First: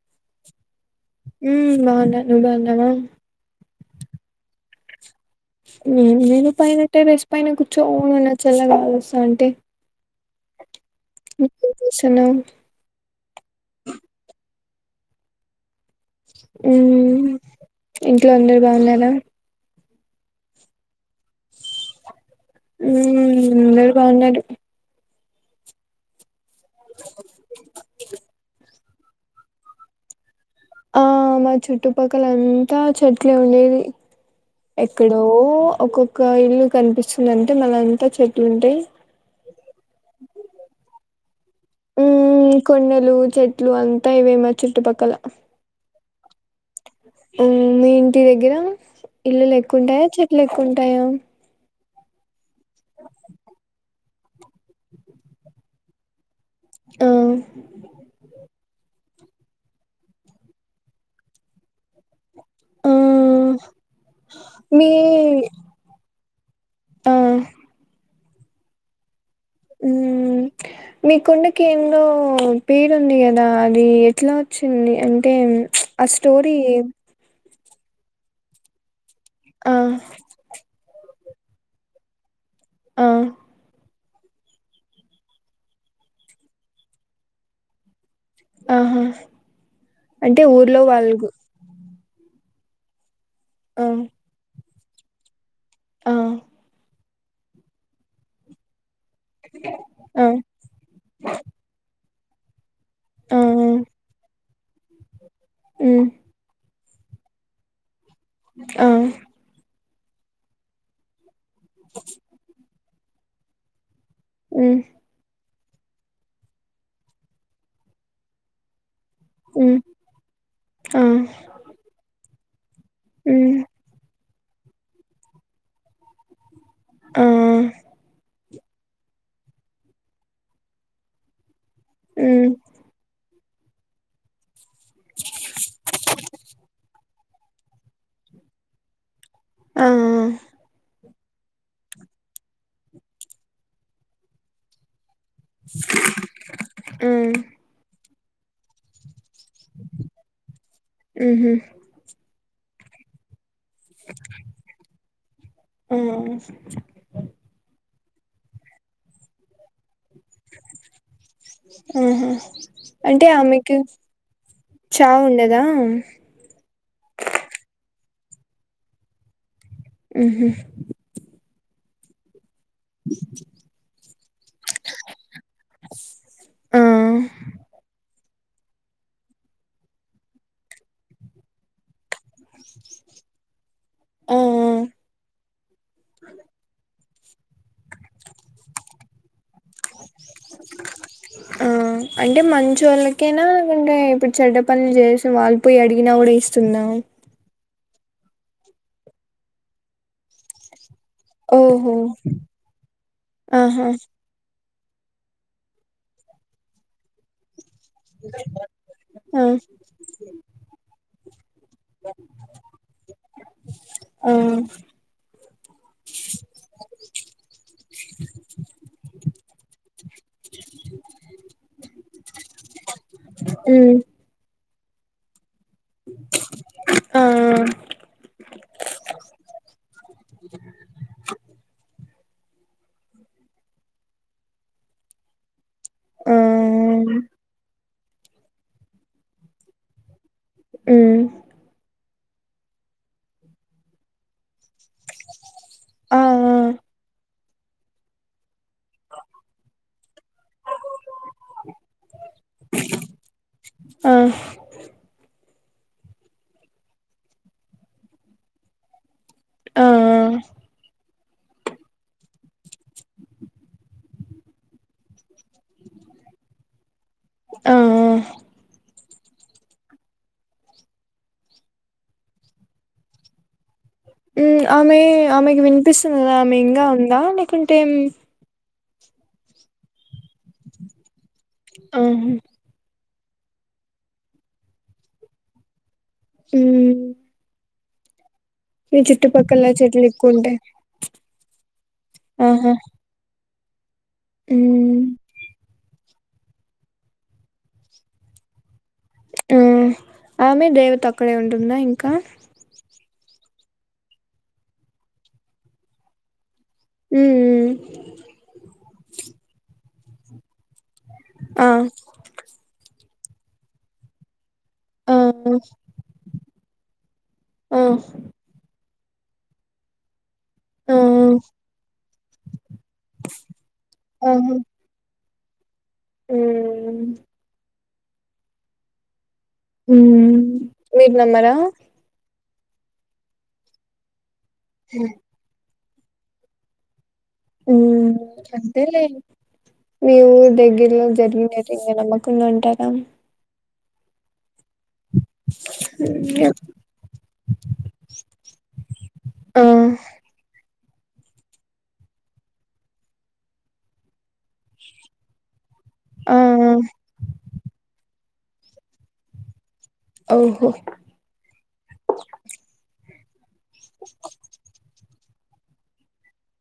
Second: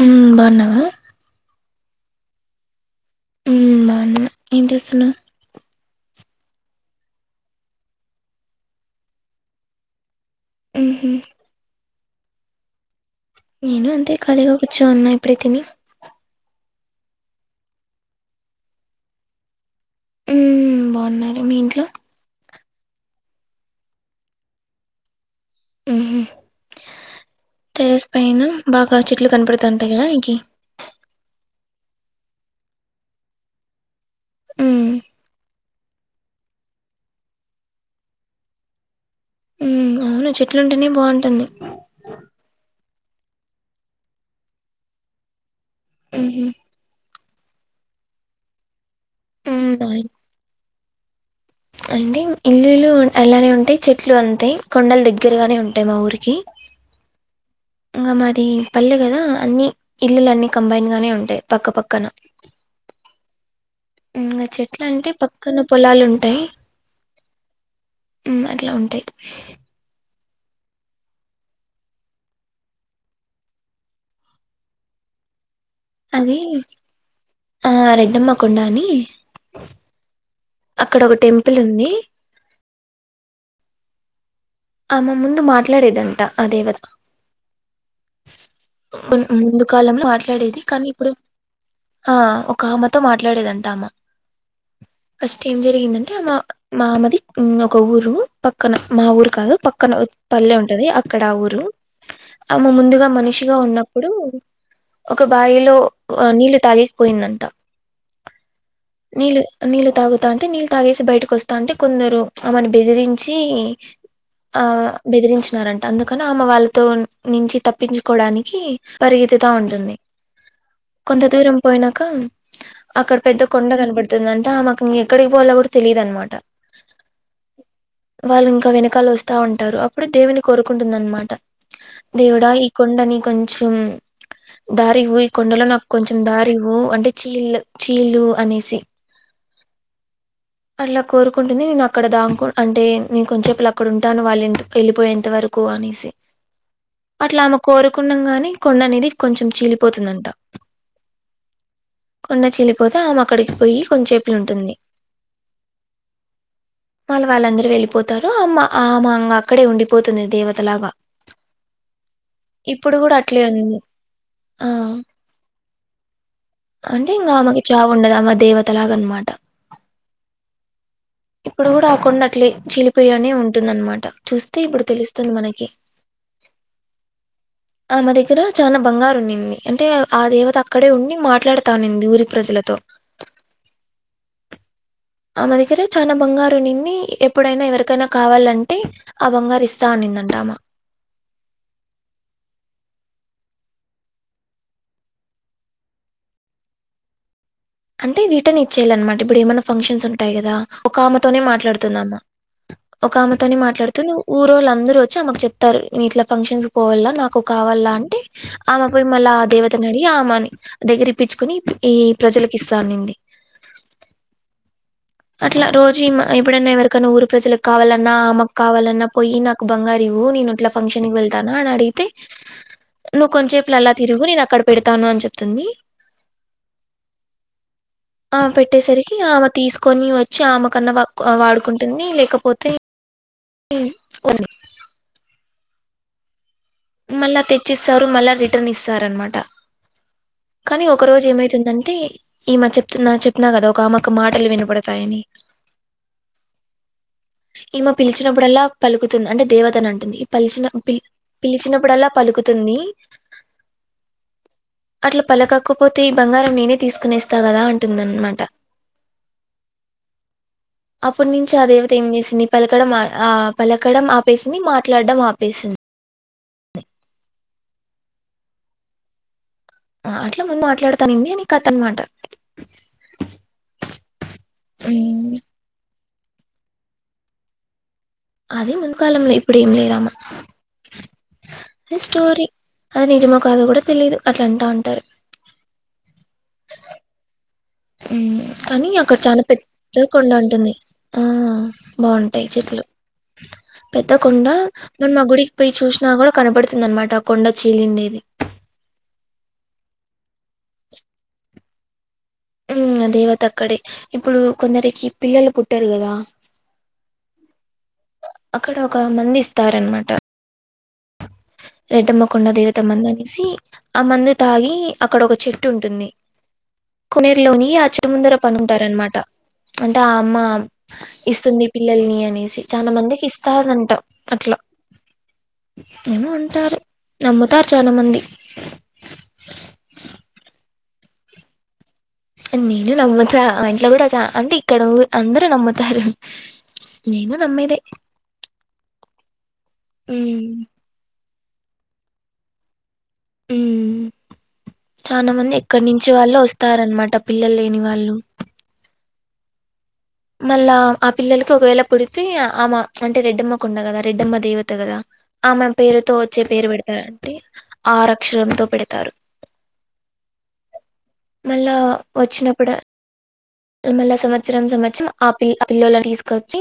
హ్మ్ బాన్నవ హ్మ్ బాన్న నువ్ బాన్నావ హ్మ్ బావున్నా ఏం చేస్తున్నావ్ నేను పైన టెరెస్ పైన కూర్చోవాలా చల్ల గాలి వస్తాంటే ఊహ్మ్ వుసునమ్ నేను అంతే ఖాళీగ కూర్చోన్నా ఇప్పుడే తిని హ్మ్ ఇంట్లో అందరు బాన్నార హ్మ్ బన్నారు మీ ఇంట్లో హ్మ్ అందరు బాన్నరు ఊహ్మ్ టెరెస్ పైన బాగ చెట్లు కనపడ తంటయీ నికి ఆ మా చుట్టుపక్కల అంతా చెట్లే ఉండేది మ్మ్ ఎక్కడో ఒకొ ఒక ఇల్లు కనిపిస్తుందింటే మన అంతా చెట్లు ఉంటాయి మ్ అవును చెట్లుంటేనే బాగుంటుంది మ్ కొండలు చెట్లు అంతా ఇవే మా చుట్టుపక్కల మ్ హ మీ ఇంటి దగ్గర ఇల్లు మ్మ్ బాయ్ ఎక్కువుంటాయా చెట్లు ఎక్కువుంటాయా కుంటాయా అంటే ఇల్లులు అలానే ఉంటాయి చెట్లు ఇట్లు అంతాయి కొండలు దగ్గరగానే ఉంటాయి మా ఊరికి ఆ ఇంకా మాది పల్లె కదా అన్ని ఇల్లులు అన్ని కంబైన్డ్ గానే ఉంటాయి పక్క పక్కన ఆ ఇంకా చెట్ల మీ అంటే పక్కన పొలాలు ఉంటాయి ఆ అట్లా ఉంటాయి మ్ మీ కొండకి ఎందో పేరు ఉంది కదా అది ఎట్లా వచ్చింది అంటే ఆ అవి స్టోరి ఆ రెడ్డమ్మ కొండాని ఆ టెంపుల్ ఉంది ఆ ఆమ ముందు మాట్లాడేదంట ఆ దేవత ఆహా ముందు కాలంలో అంటే మాట్లాడేది ఊర్లో కానీ ఇప్పుడు వాళ్ళు గు ఆ ఒక అమ తో మాట్ ట్లాడేదంట ఆ ఆమ ఓస్ ఏం జరిగిందంటే ఆ ఆమ మామది ఒక ఊరు పక్కన మా ఊ పక్కన ఆ పల్లె ఉంటది అక్కడ ఊరు ఆమె ముందుగా ఆ మనిషిగా ఉన్నప్పుడు ఒక బాయిలో మ్మ్ నీళ్లు తాగి పోయిందంట ఆ నీలు నీలు తాగుతాంటే నీళ్ తాగేసి బయటకు ఓస్ తాంటే కొందరు ఆమని బెదిరిం చి ఆ మ్మ్ బెదిరిం న్నారంట అందుకని ఆమె వాళ్ళతో నించి తప్పించుకోడానికి పరిగతితా మ్మ్ ఉంటుంది ఆ కొంత దూరం పోయినాక అక్కడ పెద్ద మ్మ్ కొండ గనబడు తుందంటే ఆ మాకు ఇం ఎక్కడికి బోవాలో గూడా తెలియదనమాట ఆ వాల్ ఇంగ్ నువ్ వెనకాల వొస్ తా ఉంటారు అప్పుడు దేవిని కోరుకుంటుందనమాట దేవుడా మ్మ్ ఈ కొండని కొం చుం దారి వొయ్ కొండల నాకు కొంచెం దారివ్వు అంటే చీలు చీలు అనేసి ఆ ఇలా కోరుకుంటుంది నేను అక్కడ దాంకు అంటే నే కొంచెపులు అక్కడ ఉం టను వాళ్లు ఎళ్ళిపోయిన్ ఇంత వరకు అనేసి మ్మ్ అట్లా ఆమె కోరు కుండం గాని కొండ అనేది కొంచెం చీలిపోతుందంట మ్మ్ హు కొండ చీల్లిపోతె ఆమ అక్కడి పోయి కొంచేపులు ఉంటుంది ఆ వాళ్ళ వాళ్ళందరు వెళ్ళిపోత్ తరు అమ ఆమా అంగక్కడే ఉండి ఆహా ఇప్పుడు కూడా అంటే అట్లే ఆమెకు ఉంది ఆ చావుండదా. అంటే ఇంగ ఆమెకు చావు ఉండదు అమ్మ దేవత లాగ అనమాట ఊహ్మ్ ఇప్పుడు గూడా ఆ కొండట్లే. చిలిపయానే ఉంటుందన్నమాట చూస్తే ఇప్పుడు తెలుస్తుంది మన ఆ ఆ మరి ఇక్కడ చాలా బంగారు ఉన్నింది అంటే ఆ దేవత అక్కడే ఉండి మాట్లాడతానింది ఊరి ప్రజలతో ఆ ఆ మా దగ్గర చాలా బంగారు నింది ఎప్పుడైనా ఎవరికైనా కావాలంటే ఆ బంగారి ఇస్తా అనిందంట అమ ఆ అంటే మంచోళ్ళకేనా లేకుంటే ఇప్పుడు చెడ్డ పనులు చేసి వాళ్ళి పోయి అడిగినా కూడా ఇస్తుందా అంటే రిటర్న్ ఇచ్చేయాల అన్నమాట ఇప్పుడు ఏమైన్నా ఫంక్షన్స్ ఉంటాయి కదా ఒక ఆమెతోనే ఓహో మాట్లాడుతుంద అమ్మ ఒక ఆమెతోనే ఆహా మాట్లాడుతుంది ఊరోోలా అందరు వచ్చి ఆమకు చెప్తారు నీట్లా ఫంక్షన్స్ పోవ నాకు ఒక కావాల అంటే ఆమె పోయి మళ్ళా ఆ దేవతని అడి ఆ అమని ఆ దగ్గర ప్పించుకుని ఈ ప్రజలకు కసాది ఆ అట్లా రోజు ఎప్పుడైనా ఎవరికైనా ఊరు అట్లా అట్లారోజు ఇమె ఎప్పుడైనా ఎవరికైనా ఊరు ప్రజలలకు కావాలన్నా ఆమెకు కావాలన్నా పోయి నాకు బంగారు ఇవ్వు నేను అట్లా ఫంక్షన్కిి వెళ్తానా అని అడిగితే నువ్ కొంచంేపులలా ఉమ్ తిరుగు నేను అక్కడ పెడతానుని చెప్పి [inaudible] ఆ కొన్ని వచ్చు ఆమె కన్నాక వాడుకుంటుంది ఇ లేకపోతే ఉంది ఆ మల్ల తెచ్చి స్ సరు మళ్ళా రిటర్న్ ఇస్తారనమాట కానీ ఒక ఉమ్ రోజు ఏమైతుందంటే. ఈమ చెప్తున చెప్పిన కదా ఒక ఆమెకు మాటలు వినపడతాయని. ఆ. ఈమ పిలిచినప్పుడల్లా పలుకుతుంది అంటే దేవతను అంటుంది ఈ పలిచిన పిల్ పిలిచినప్పుడల్లా పలుకుతుంది ఆ అట్లా పలకక్కపోతే ఈ బంగారం నేనే తీసుకునేస్తా కదా అంటుందనమాట ఆ అ అప్పటి నుంచి ఆ దేవత ఏం చేసింది పలకడం ఆ పలకడం ఆపేసింది మాట్లాడడం ఆపేసింది ఆహ్ ఆ అట్లా ముందు మాట్లాడతానుంది నీ కథ అనమాట ఉ ఆమె ఆమెకి వినిపిస్త్ ఉ ఆమె ఇంగా ఉందా లేకుంటే ఉ అదే మున్కాలంలో ఇప్పుడ ఏం లేదమె ఆహా అది నిజమా కాదు కూడా తెలియదు అట్ల అంటా ఉంటారు ఉ ఉ కానీ అక్కడ చాల పెద్ద చెట్లు కొండ ఎక్కువ ఉంటాయి ఉంటుంది. ఆ. బాగుంటాయి ఆహా చెట్లు. [inaudible] పెద్ద కొండా ఉమ్ మనం ఆ గుడికి పోయి చూస్. నా కూడా కనపడుతుంది అనమాట కొండ చీలిండేది. ఉ ఆమె దేవత అక్కడే ఉంటుందా ఇంకా ఉ ఆ దేవత అక్కడే ఇప్పుడు కొందరికి పిల్లలు పుట్టరు కదా ఉ ఉ అక్కడ ఒక మందు ఇస్తారన్మాట. ఆ రెడ్డమ్మ కొండ దేవత మందని సి ఆ మందత్ తాగి అక్కడ ఒక ఆ చెట్టు ఉంటుంది కొనేరులోని ఆ చిలముందర పనుంటారనమా ట అంటే ఆ అమ్మ మ ఇస్తుంది పిల్లల్ని అనేసి చాలా మందికి ఇస్తాదంట అట్ల ఆహా ఏమో అన్ టారు నమ్ముతారు. చానమంది హు మీరు నమ్మరా నేను నమ్ముతా ఇంట్లో కూడా చా అంటె ఇక్కడ ఊ అందరు నమ్ము తారు ఊ అంతేలె మేము ఉమ్ దెగ్గరలో జరిగిన [inaudible] నమ్మకుండా ఉంటార ఉమ్ చాన మంది ఎక్కడి నుంచి వాళ్ళో వస్తారన్నమాట పిల్లలు లేని వాళ్ళు ఆ మళ్ళా ఆ పిల్లలకి ఒకవేళ పుడితే ఆమె అంటే రెడ్డమ్మకొండ కదా రెడ్డమ్మ దేవత కదా ఆమ పేరుతొ ఆ వచ్చే పేరు పెడతారంటె ఆర అక్షరంతో పెడతారు ఓహో మళ్ళా వచ్చినప్పుడ తు మళ్ళ సంవత్సరం సంవత్సరం ఆ పిల్ ఆ పిల్లోల తీసుకొచ్చి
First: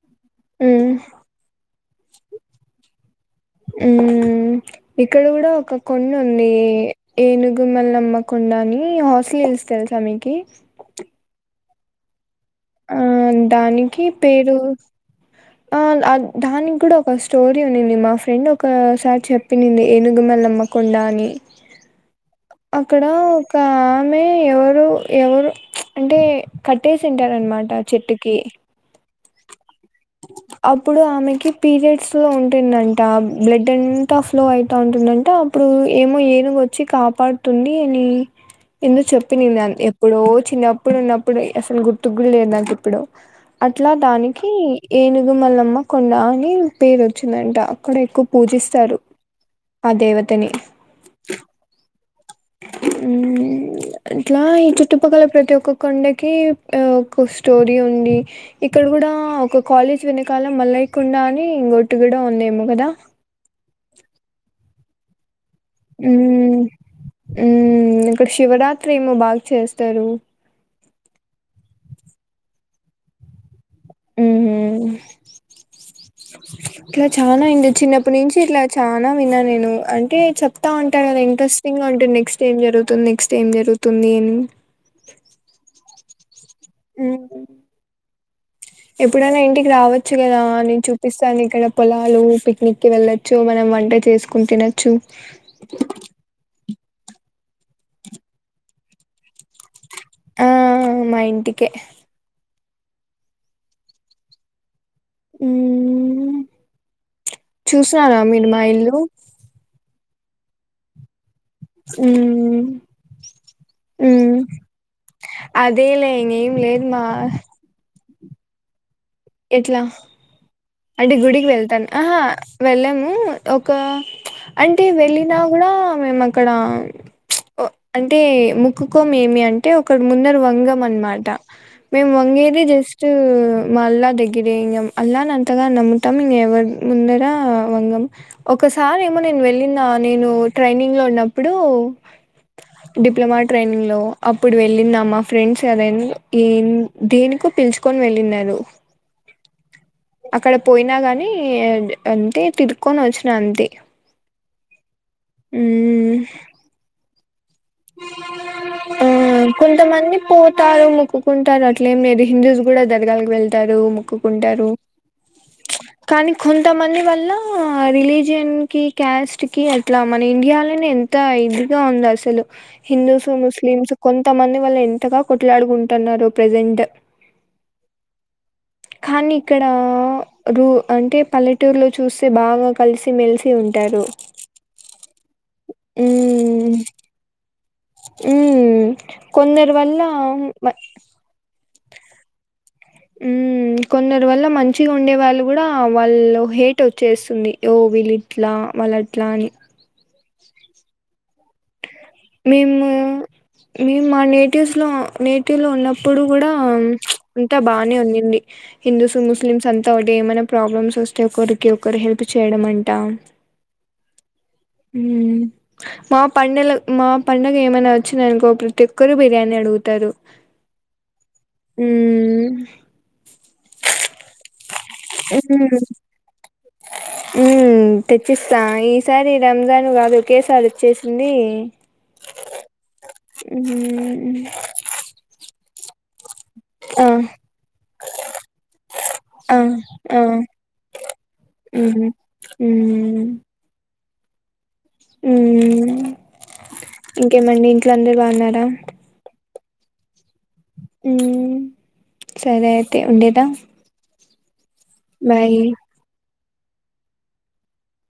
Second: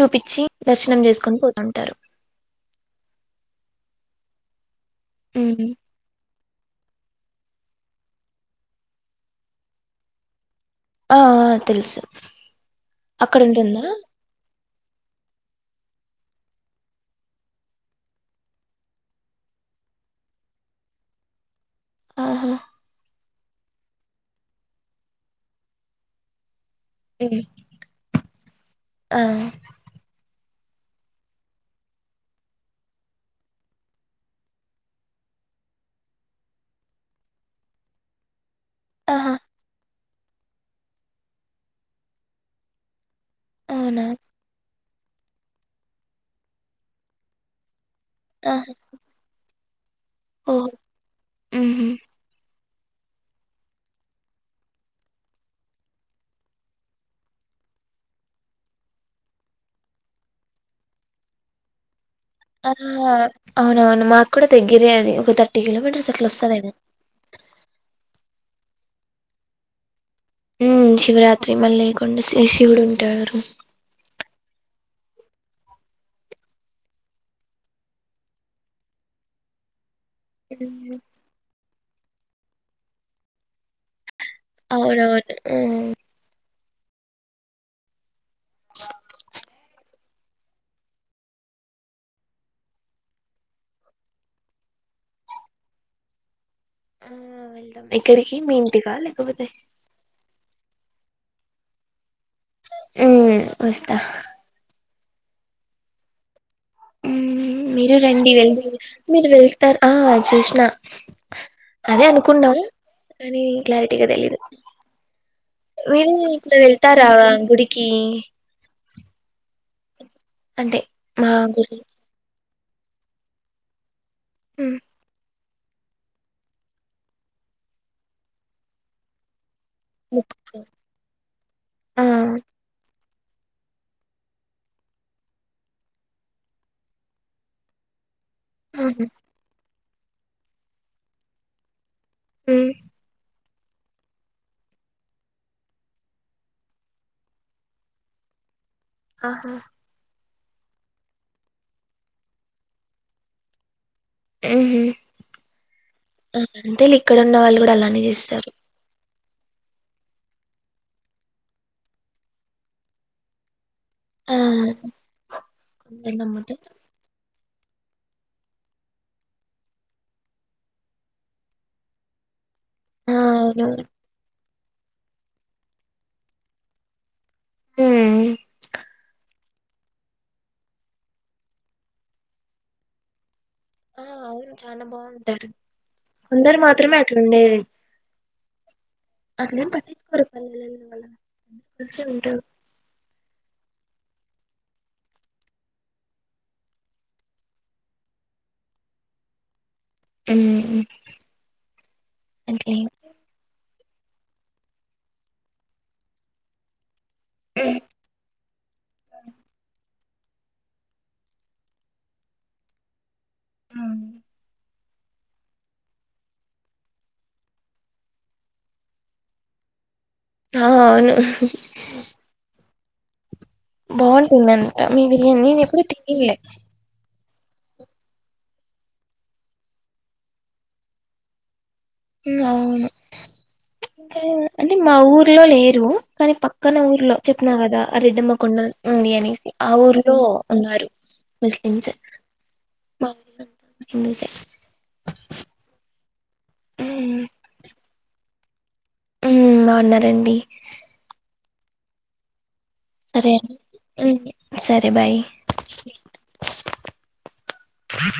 చూపిచ్చి మ్మ్ దర్శనం చేసుకొని పోతంటారు మ్మ్ ఇక్కడ కూడా ఒక కొండ ఉంది ది ఏనుగు మల్లమ్మ కొండ అని హర్ష్లి హిల్స్ తెలుస మీకి ఆ ఆ తెలుసు ఆ అక్కడ ఉంటుందా దానికి పేరు ఆ ఆ దానికి కూడా ఒక స్టోరీ ఉన్నింది మా ఫ్రెండ్ ఒకసారి చెప్పినింది ఏనుగు మల్లమ్మ కొండ అని ఆహా అక్కడ కామె ఎవరు ఎవరు అంటే కట్టేసింటారనమాట చెట్టుకి అ అప్పుడు ఆమెకి పీరియడ్స్ ఉంటుందంట బ్లడ్ అంతా ఫ్లో అయిత ఉంటుందంట అప్పుడు ఏమో ఏనుగు వచ్చి కాపాడుతుంది అని ఏందో ఆహా చెప్పినింది అన్ ఏ ఎప్పుడో చిన్నప్పుడు ఉన్నప్పుడు అసలు గుర్తుకు లేదు నాకు ఇప్పుడు అట్లా అవునా దానికి ఏనుగు మళ్లమ్మ కొండ అని పేరు వచ్చిందంట అక్కడ ఎక్కువ ఆహా పూజిస్తారు ఆ దేవతని ఓహో ఉహు ఊ ఇట్లా ఈ చుట్టుపక్కల ప్రతి ఒక్క కొండకి ఒక స్టోరీ ఉంది ఇక్కడ కూడా ఒక కాలేజ్ వెనకాల మల్లయ్య కొండ అని ఇంగోటి ఆ అవునవును మాకు కూడా తెగ గిరే అది ఒక త ఉ ఉ కృస్ శివరాత్రి ఏమో బాగా చేస్తారు ఉ శివరాత్రి మళ్ళీ లేయకుండా శ శివుడు ఉంటారు ఉ హు ఇట్లా చానా ఇంగ చిన్నప్పటి నుంచి ఇట్లా చానా విన్నా నేను అన్ టే చెప్తా ఉంటారు కదా ఇంట్రస్టింగ్ ఉంటంది నెక్స్ట్ ఏం జరుగుతుంది నెక్స్ట్ జరుగుతుంది అని అవునవును ఉ ఎప్పుడైనా ఇంటికి రావచ్చు కదా నేను చూపిస్తాను ఇక్కడ పొలాలు పిక్నిక్కిి వెళ్లొచ్చు మనం వంట చేసుకుని తినొచ్చు కా లేకపోతే ఆ మా ఇంటికే ఉ వస్తా ఉ మీరు రండి వెద మీరు ఇల్లు మీరు వేస్తారు ఆ జుష్ణ అదే అనుకున్నా మ్మ్ కాని క్లారిటీగా మ్మ్ తెలీయదు అదేలే మీరు ఇట్ల ఇంగేం లేదు మా వెళ్తారా గుడికి ఎట్ల అంటే మా గుడికి గురి వెళ్తాం ఆహ వెళ్ళము ఒకా ప్చ్ హ్మ్ అంటే వెళ్ళి కూడా మేము అక్కడ ప్చ్ అంటే ముక్కుకోం ఏమి అంటే టే ఒక ముక్ ముందర వంగం అనమాట ఆ మేం వంగేది జెస్ మల్ళ దగ్గి! ! ! ! ! ! ! ! ! అల్ నంత కొత్తగా నమ్ముతాం ఇంక ఎవరి ముందరా వంగం ఒకసారి ఆహా ఏమో నేను వెళ్ళి నేను ట్రైనింగ్ లో ఉన్నప్పుడు హ్మ్ డిప్లమాట్ ట్రైనింగ్ లో అప్పుడు వెళ్ళినా మా ఫ్రెండ్స్ ఏదైనా ఏ దేనికో పిలుచుకొని వెళ్ళినారు ఆహా అక్కడ పోయినా గాని అంతే తిరుకొని వచ్చినా అంతే మ్ మ్మ్ అంతేలె ఇక్కడ న్నళ్ళు కూడా అలానే చేస్తారు ఆ కొంతమంది పోతారు మొక్కుకుంటారు అట్లేం లేదు హిందూస్ కూడా దరగాలకి వెళ్తారు ఆ మొక్కుకుంటారు కొందరు కానీ నమ్ముతారు. కొంత మంది వల్ల రిలీజియన్ కి క్యాస్ట్ కి అట్లా మన ఇండియాలోనే ఎంత ఇదిగా ఉంది అసలు ఆ హిందూస్ అవును ముస్లిమ్స్ కొంత మంది వాళ్ళ ఎంతగా కొట్లాడుకుంటున్నారు ప్రజెంట్ హ్మ్ ఖాని ఇక్కడా రూ అంటే పల్లెటూరులో చూస్తే బాగా కలిసి మెలిసి ఆ ఉంటారు అవును చాలా బాగుంటారు కొందరు మాత్రమే అట్ల ఉండేది హ్మ్ అట్లెం పట్టించుకోరు పల్లెలల్లో వాళ్లు కలిసే ఉంటరు మ్మ్ కొందరు వల్ల మంచిగా ఉండే వాళ్ళు కూడా వాళ్ళు హేట్ వచ్చేస్తుంది, ఓ వీళ్ళు ఇట్లా వాళ్ళు అట్లా అని. హ్మ్ మ్ మేము మేము మా నేటివ్స్ లో, నేటివ్ లో ఉన్నప్పుడు కూడా అంతా బాగానే ఉన్నింది హిందూస్ ముస్లిమ్స్ అంతా రోడ్ ఏమైనా ప్రాబ్లమ్స్ వస్తే ఒకరికి ఒకరు హెల్ప్ చేయడం అంటా. అవును మా పండగల మా పండగ ఏమైనా వచ్చింద అనుకో ప్రతి ఒక్కరు బిర్యానీ అడుగుతారు. ఆ అవును ఉమ్ బాగుంటు నను క మీ బిర్యాని నేను ఎపుడు తినిండ్లే. ఉ తెచ్చిస్తా ఈసారి రంజాన్ కాదు ఒకేసారి వచ్చేసింది అవును ఇంకా ఉమ్ అంటే మా ఊర్లో లేరు. కానీ పక్కన ఆ ఊర్లో చెప్పిన కదా రెడ్డమ్మ కొండ ఉంది. అని ఆ ఊర్లో ఆ ఉన్నారు ముస్లిమ్స్ ఉమ్ మా ఊ ఇందుజ ఉ ఇంకేమండి ఇంట్లో అందరు బాగున్నారా ఊ బావున్నారండి ఉ [inaudible] సరే అయితే సరే ఉండేదా. అండి ఉమ్ సరే బాయ్ [unintelligible]